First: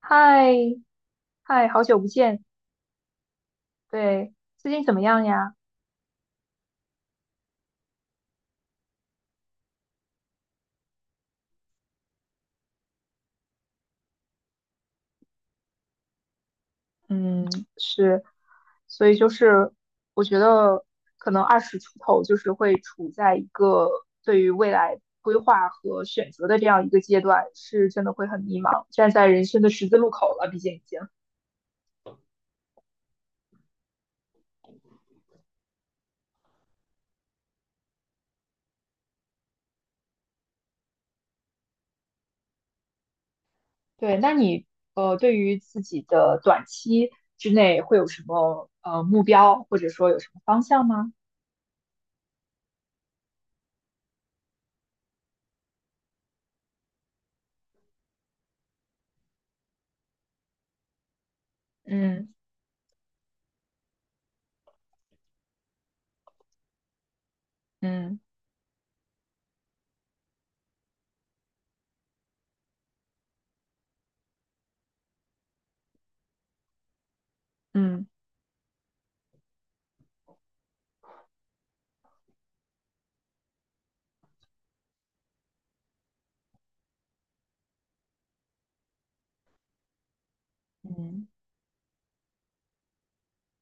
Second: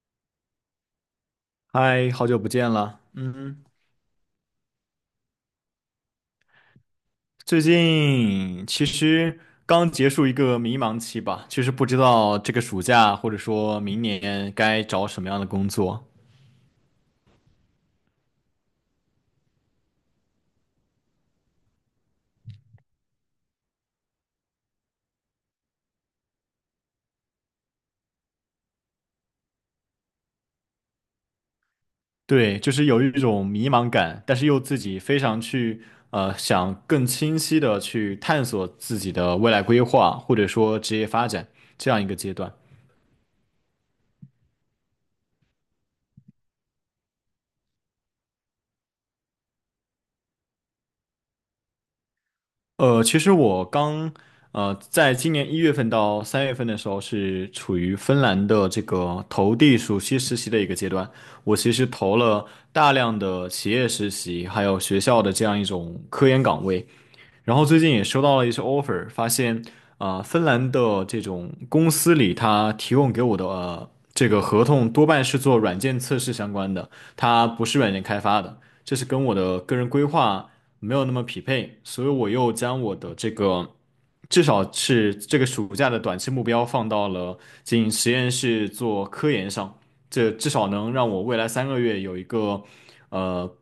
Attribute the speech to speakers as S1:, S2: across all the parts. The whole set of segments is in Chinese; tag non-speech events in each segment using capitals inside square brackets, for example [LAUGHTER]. S1: 嗨，嗨，好久不
S2: 嗨，好久
S1: 见，
S2: 不见了。嗯，
S1: 对，最近怎么样呀？
S2: 最近其实刚结束一个迷茫期吧，其实不知道这个暑假或者说明年该找什么样的工作。
S1: 嗯，是，所以就是我觉得可能二十出头就是会处在一个对于未来规划和选择的这样一个阶段，是真的会很迷茫，站在人生的十字路口了，毕竟已经。
S2: 对，就是有一种迷茫感，但是又自己非常去想更清晰的去探索自己的未来规划，或者说职业发展这样一个阶段。
S1: 对，那你对于自己的短期之内会有什么目标，或者说有什么方向吗？
S2: 其实我刚在今年一月份到三月份的时候，是处于芬兰的这个投递暑期实习的一个阶段。我其实投
S1: 嗯
S2: 了大量的企业实习，还有学校的这样一种科研岗位。然后最近也
S1: 嗯
S2: 收到了一些 offer,发现芬兰的这种公司里，它提供给我的、这个合同多半是做软件测试相关的，它不是软件
S1: 嗯。
S2: 开发的，这是跟我的个人规划没有那么匹配，所以我又将我的这个至少是这个暑假的短期目标放到了进实验室做科研上，这至少能让我
S1: 嗯。
S2: 未来三个月有一个呃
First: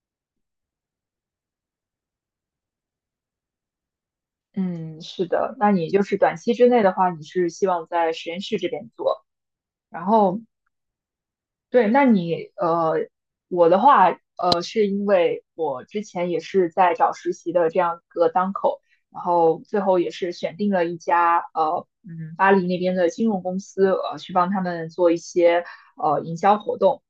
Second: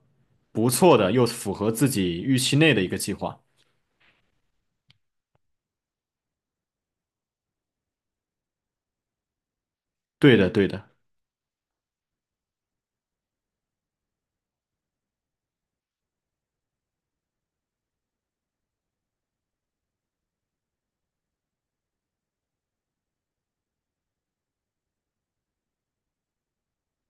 S2: 不错的又符合自己预期内的一个计划。
S1: 嗯，是的，那你就是短期之内的话，你是希望在实验室这边做，然
S2: 对
S1: 后
S2: 的，对的。
S1: 对，那你我的话，是因为我之前也是在找实习的这样一个当口，然后最后也是选定了一家嗯，巴黎那边的金融公司，去帮他们做一些营销活动，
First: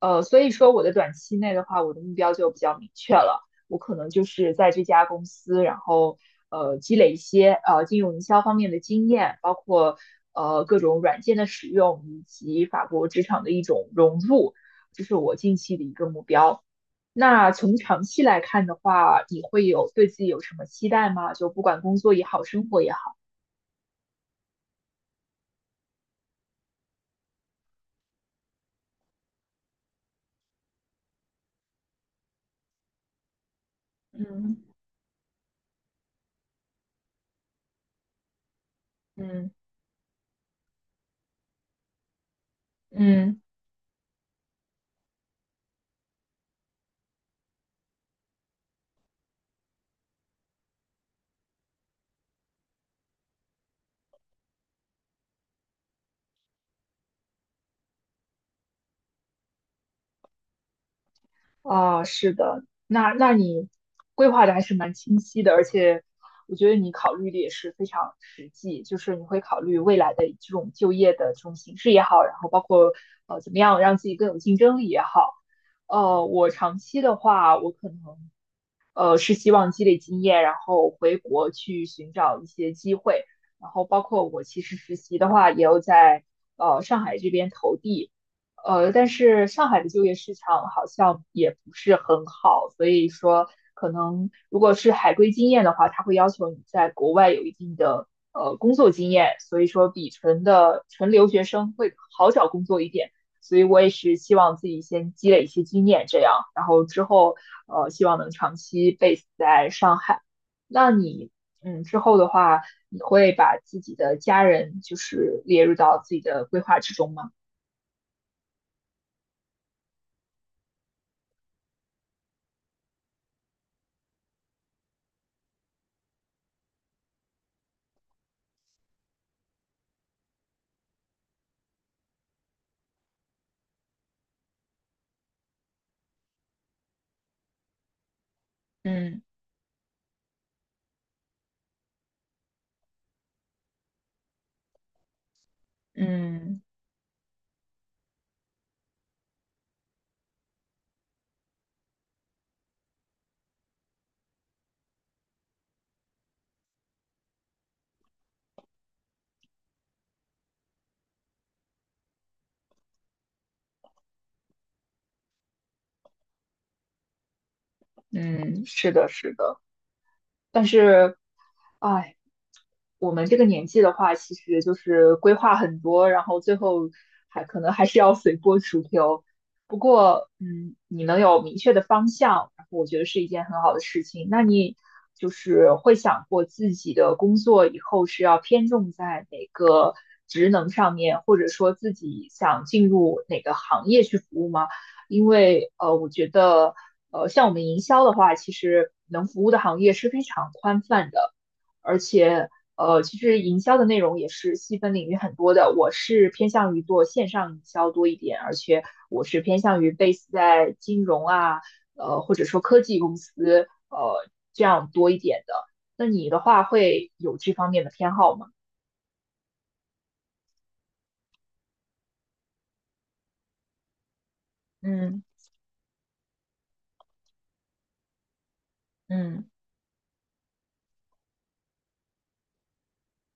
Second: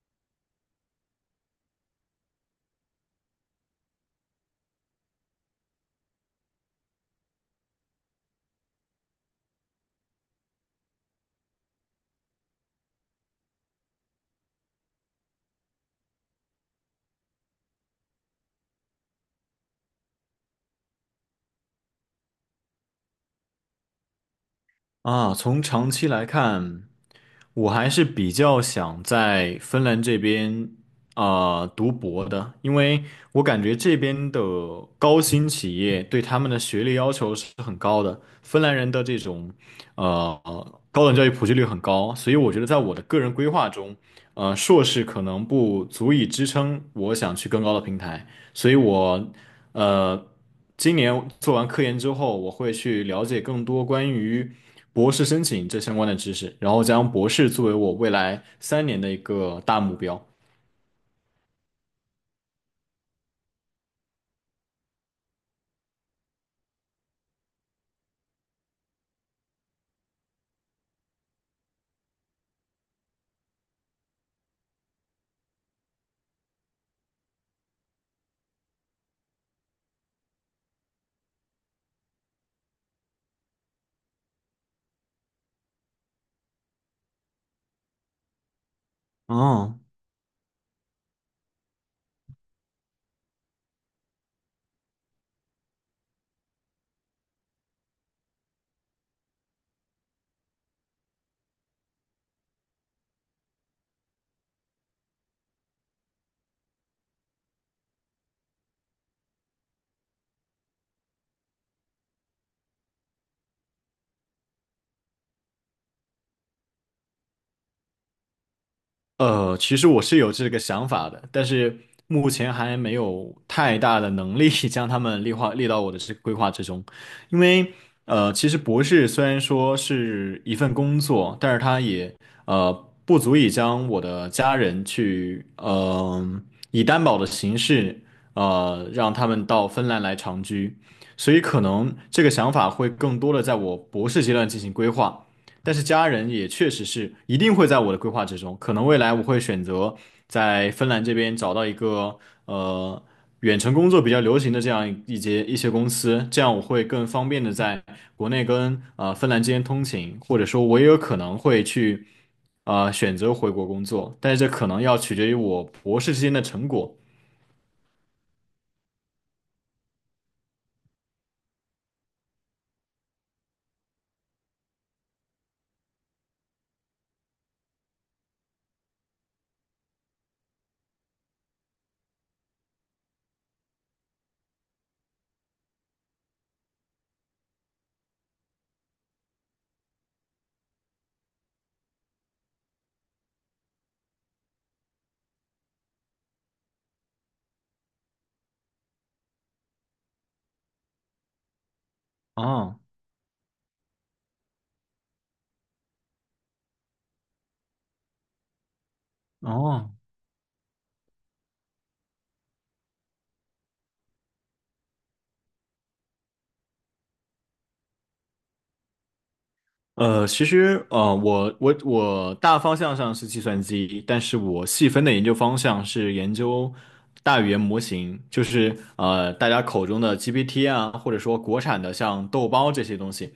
S1: 所以说我的短期内的话，我的目标就比较明确了。我可能就是在这家公司，然后积累一些金融营销方面的经验，包括各种软件的使用以及法国职场的一种融入，这是我近期的一个目标。那从长期来看的话，你会有对自己有什么期待吗？就不管工作也好，生活也好。
S2: 从长期来看，我还是比较想在芬兰这边读博的，因为我感觉这边的
S1: 嗯
S2: 高新企业对他们的学历要求是很高的，芬兰人的这
S1: 嗯
S2: 种呃高等教育普及率很高，所以我觉得在我的个人
S1: 嗯，
S2: 规划中，呃，硕士可能不足以支撑我想去更高的平台，所以我呃今年做完科研之后，我会去了解更多关于。博士申请这相关的知识，然后将博士作为我未来三年的一个大目标。
S1: 啊，是的，那你规划的还是蛮清晰的，而且我觉得你考虑的也是非常实际，就是你会考虑未来的这种就业的这种形式也好，然后包括怎么样让自己更有竞争力也好。我长期的话，我可能是希望积累经验，然后回国去寻找一些机会，然后包括我其实实习的话，也有在上海这边投递。但是上
S2: 哦，
S1: 海的就业市场好像也不是很好，所以说可能如果是海归经验的话，他会要求你在国外有一定的工作经验，所以说比纯留学生会好找工作一点。所以我也是希望自己先积累一些经验，这样，然后之后希望能长期 base 在上海。那你之后的话，你会把自己的家人就是列入到自己的规划之中吗？
S2: 其实我是有这个想法的，但是目前还没有太大的能力 [LAUGHS] 将他们列到我的这个规划之中，因为其实博士虽然说是一份工作，但是它也呃不足以将我的家人去以担保的形式让
S1: 嗯。
S2: 他们到芬兰来长居，所以可能这个想法会更多的在我博士阶段进行规划。但是家人也
S1: 嗯
S2: 确实是一定会在我的规划之中，可能未来我会选择在芬兰这边找到一个呃远程工作比较流行的这样一些公司，这样我会更方便的在国内跟芬兰之间通勤，或者说我也有可能会去选择回国工作，但是这可能要取决于我博士之间的成果。
S1: 嗯，是的，是的，但是，哎，我们这个年纪的话，其实就是规划很多，然后最后还可能还是要随波逐流。不过，嗯，你能有明确的方向，然后我觉得是一件很好的事情。那你就是会想过自己的工作以后是要偏重在哪个职能上面，或者说自己想进入哪个行业去服务吗？因为我觉得像我们营销的话，其实能服务的行业是非常宽泛的，而且
S2: 哦
S1: 其实营销的内容也是细分领域很多的。我是偏向于做线上营销多一点，而且我是偏向于
S2: 哦，
S1: base 在金融啊，或者说科技公司，这样多一点的。那你的话会有这方面的偏好吗？
S2: 呃，其实，呃，我大方向上是计算机，但是我细分的
S1: 嗯
S2: 研究方向是研究大语言模型，就是
S1: 嗯
S2: 大家口中的 GPT 啊，或者说国产的像豆包这些东西。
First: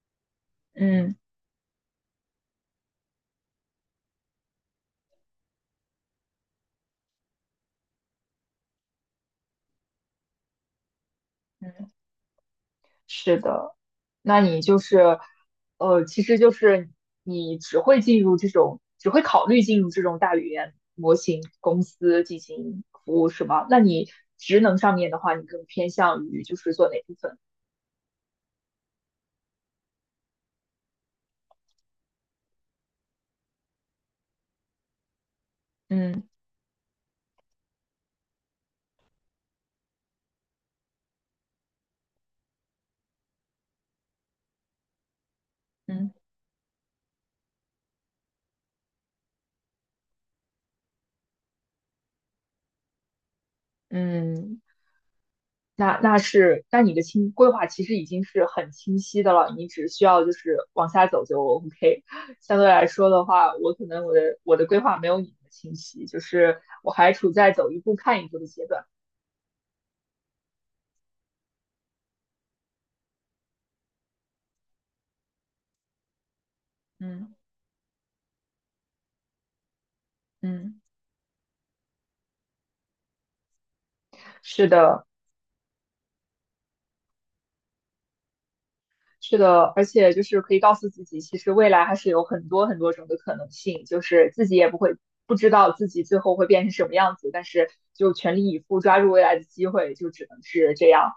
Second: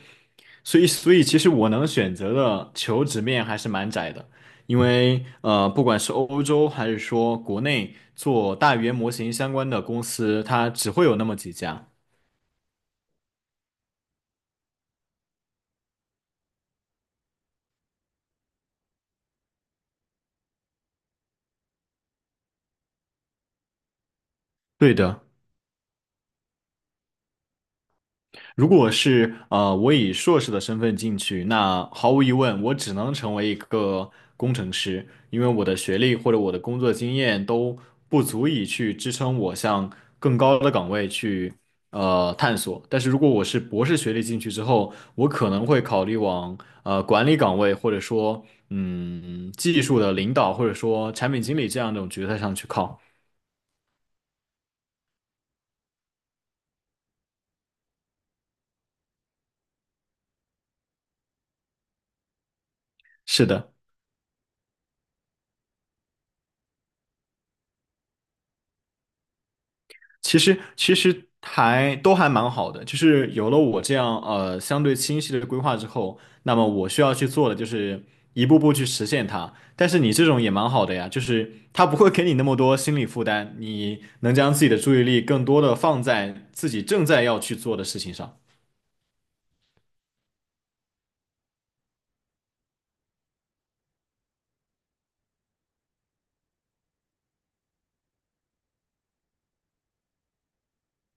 S2: 所以，所
S1: 嗯
S2: 以其实我能选择的求职面还是蛮窄的，因为呃，不管是欧洲还是说国内做大语言模型相关的公司，它只会有那么几家。
S1: 嗯，是的。那你就是，其实就是你只会进入这种，只会考虑进入这种大语言模型公司进行服务，是吗？那你职能
S2: 对
S1: 上面的
S2: 的。
S1: 话，你更偏向于就是做哪部分？
S2: 如果是呃，我以硕士的身份进去，那毫无疑问，我只能成为一个工程师，因为我的学历
S1: 嗯
S2: 或者我的工作经验都不足以去支撑我向更高的岗位去探索。但是如果我是博士学历进去之后，我可能会考
S1: 嗯
S2: 虑往管理岗位，或者说技术的领导，或者说产品经理这样一种角色上去靠。
S1: 嗯，那是，那你的清规划其实已经是很清晰的了，你只需要就是往下走就 OK。相对来说的
S2: 是
S1: 话，
S2: 的。
S1: 我可能我的规划没有你的清晰，就是我还处在走一步看一步的阶段。
S2: 其实还都还蛮好的，就是有了我这样相对清晰的规划之后，那么我需要去
S1: 嗯
S2: 做的就是一步步去实现它。但是你这种也蛮
S1: 嗯。
S2: 好的呀，就是它不会给你那么多心理负担，你能将自
S1: 是
S2: 己的注意
S1: 的，
S2: 力更多的放在自己正在要去做的事情上。
S1: 是的，而且就是可以告诉自己，其实未来还是有很多很多种的可能性，就是自己也不会不知道自己最后会变成什么样子，但是就全力以赴抓住未来的机会，就只能是这样。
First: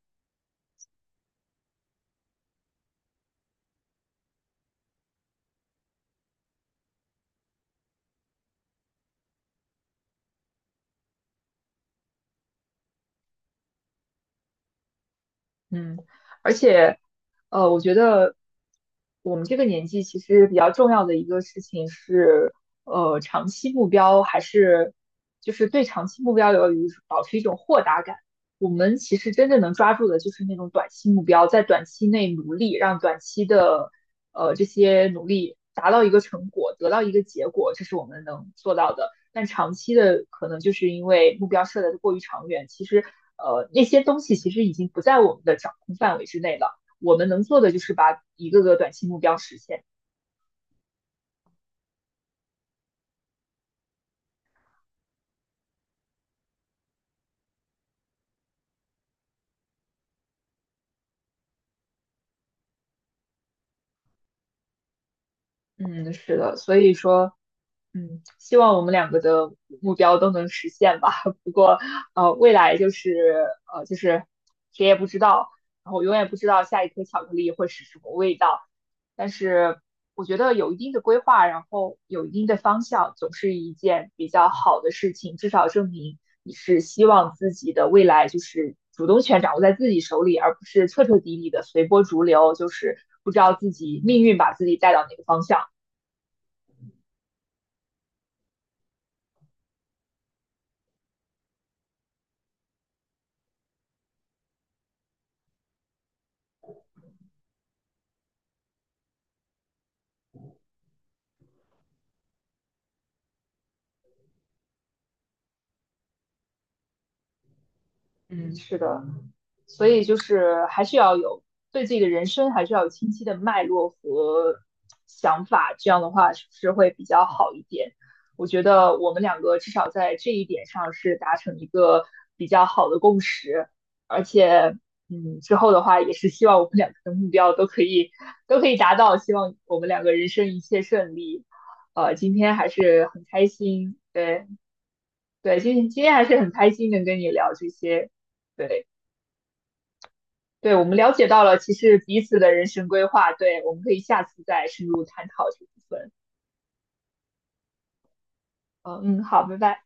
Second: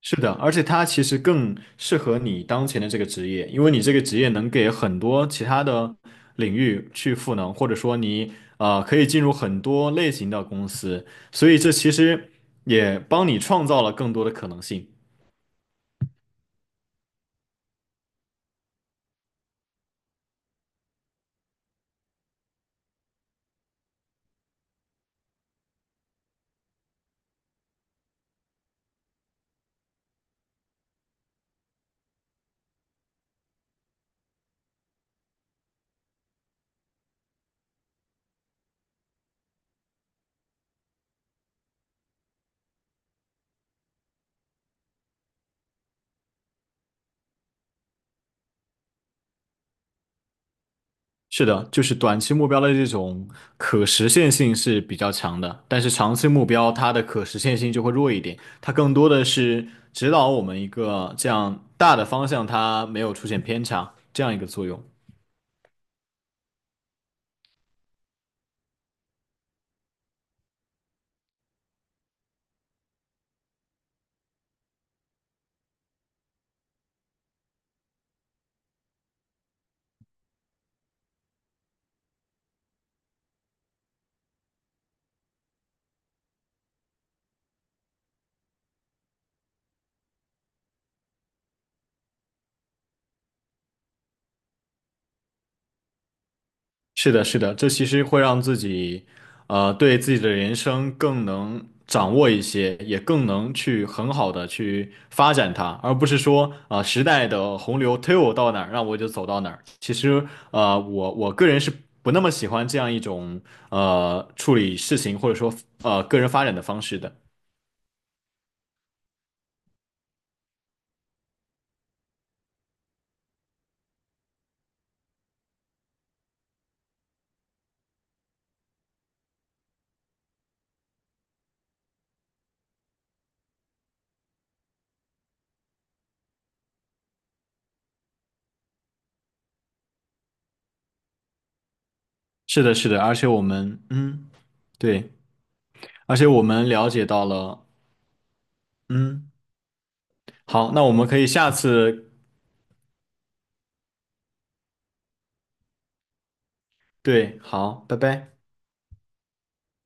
S2: 是的，而且它其实更适合你当前的这个职业，因为你这个职业能给很多其他的领域去赋能，或者说你可以进入很多类型的公司，所以这其实也帮你创造了更多的可能性。
S1: 嗯，而且，我觉得我们这个年纪其实比较重要的一个事情是，长期目标还是就是对长期目标保持一种豁达感。我们其实真正能抓住的就是那种短期目标，在短期内努力，让短期的这些努力达到一个成果，得到一个结果，这是我们能做到的。但长期的可能就是因为目标设的过于长远，其实那些东西其实已经不在我们的掌控范围之内了。我们能做的就是把一个个短期目标实现。
S2: 是的，就是短期目标的这种可实现性是比较强的，但是长期目标它的可实现性就会弱一点，它更多的是指导我们一个这样大的方向，它没有出现偏差这样一个作用。
S1: 嗯，是的，所以说希望我们两个的目标都能实现吧。[LAUGHS] 不过，未来就是就是谁也不知道，然后永远不知道下一颗巧克力会是什么味道。但是我觉得有一定的规划，然后有一定的方向，总是一件比较好的事情。至少证明你是希望自己的未来就是主动权掌握在自己手里，而不是彻彻底底的随波逐流，就是不知道自己命运把自己带到哪个方向。
S2: 是的，是的，这其实会让自己，呃，对自己的人生更能掌握一些，也更能去很好的去发展它，而不是说，时代的洪流推我到哪儿，让我就走到哪儿。其实，呃，我个人是不那么喜欢这样一种，呃，处理事情或者说，呃，个人发展的方式的。
S1: 嗯，嗯是的。所以就是还是要有对自己的人生还是要有清晰的脉络和想法，这样的话是不是会比较好一点？我觉得我们两个至少在这一点上是达成一个比较好的共识，而且，嗯，之后的话也是希望我们两个的目标都可以达到，希望我们两个人生一切顺利。今天
S2: 是
S1: 还
S2: 的，是的，
S1: 是
S2: 而
S1: 很
S2: 且我
S1: 开
S2: 们，
S1: 心，
S2: 嗯，
S1: 对
S2: 对，
S1: 对，今天
S2: 而
S1: 还
S2: 且
S1: 是
S2: 我
S1: 很
S2: 们
S1: 开
S2: 了
S1: 心
S2: 解
S1: 能跟
S2: 到
S1: 你聊
S2: 了，
S1: 这些，对。
S2: 嗯，好，
S1: 对，
S2: 那
S1: 我
S2: 我
S1: 们
S2: 们
S1: 了
S2: 可以
S1: 解到
S2: 下
S1: 了其实
S2: 次，
S1: 彼此的人生规划，对，我们可以下次再深入探讨这部分。
S2: 对，好，拜拜。
S1: 嗯嗯，好，拜拜。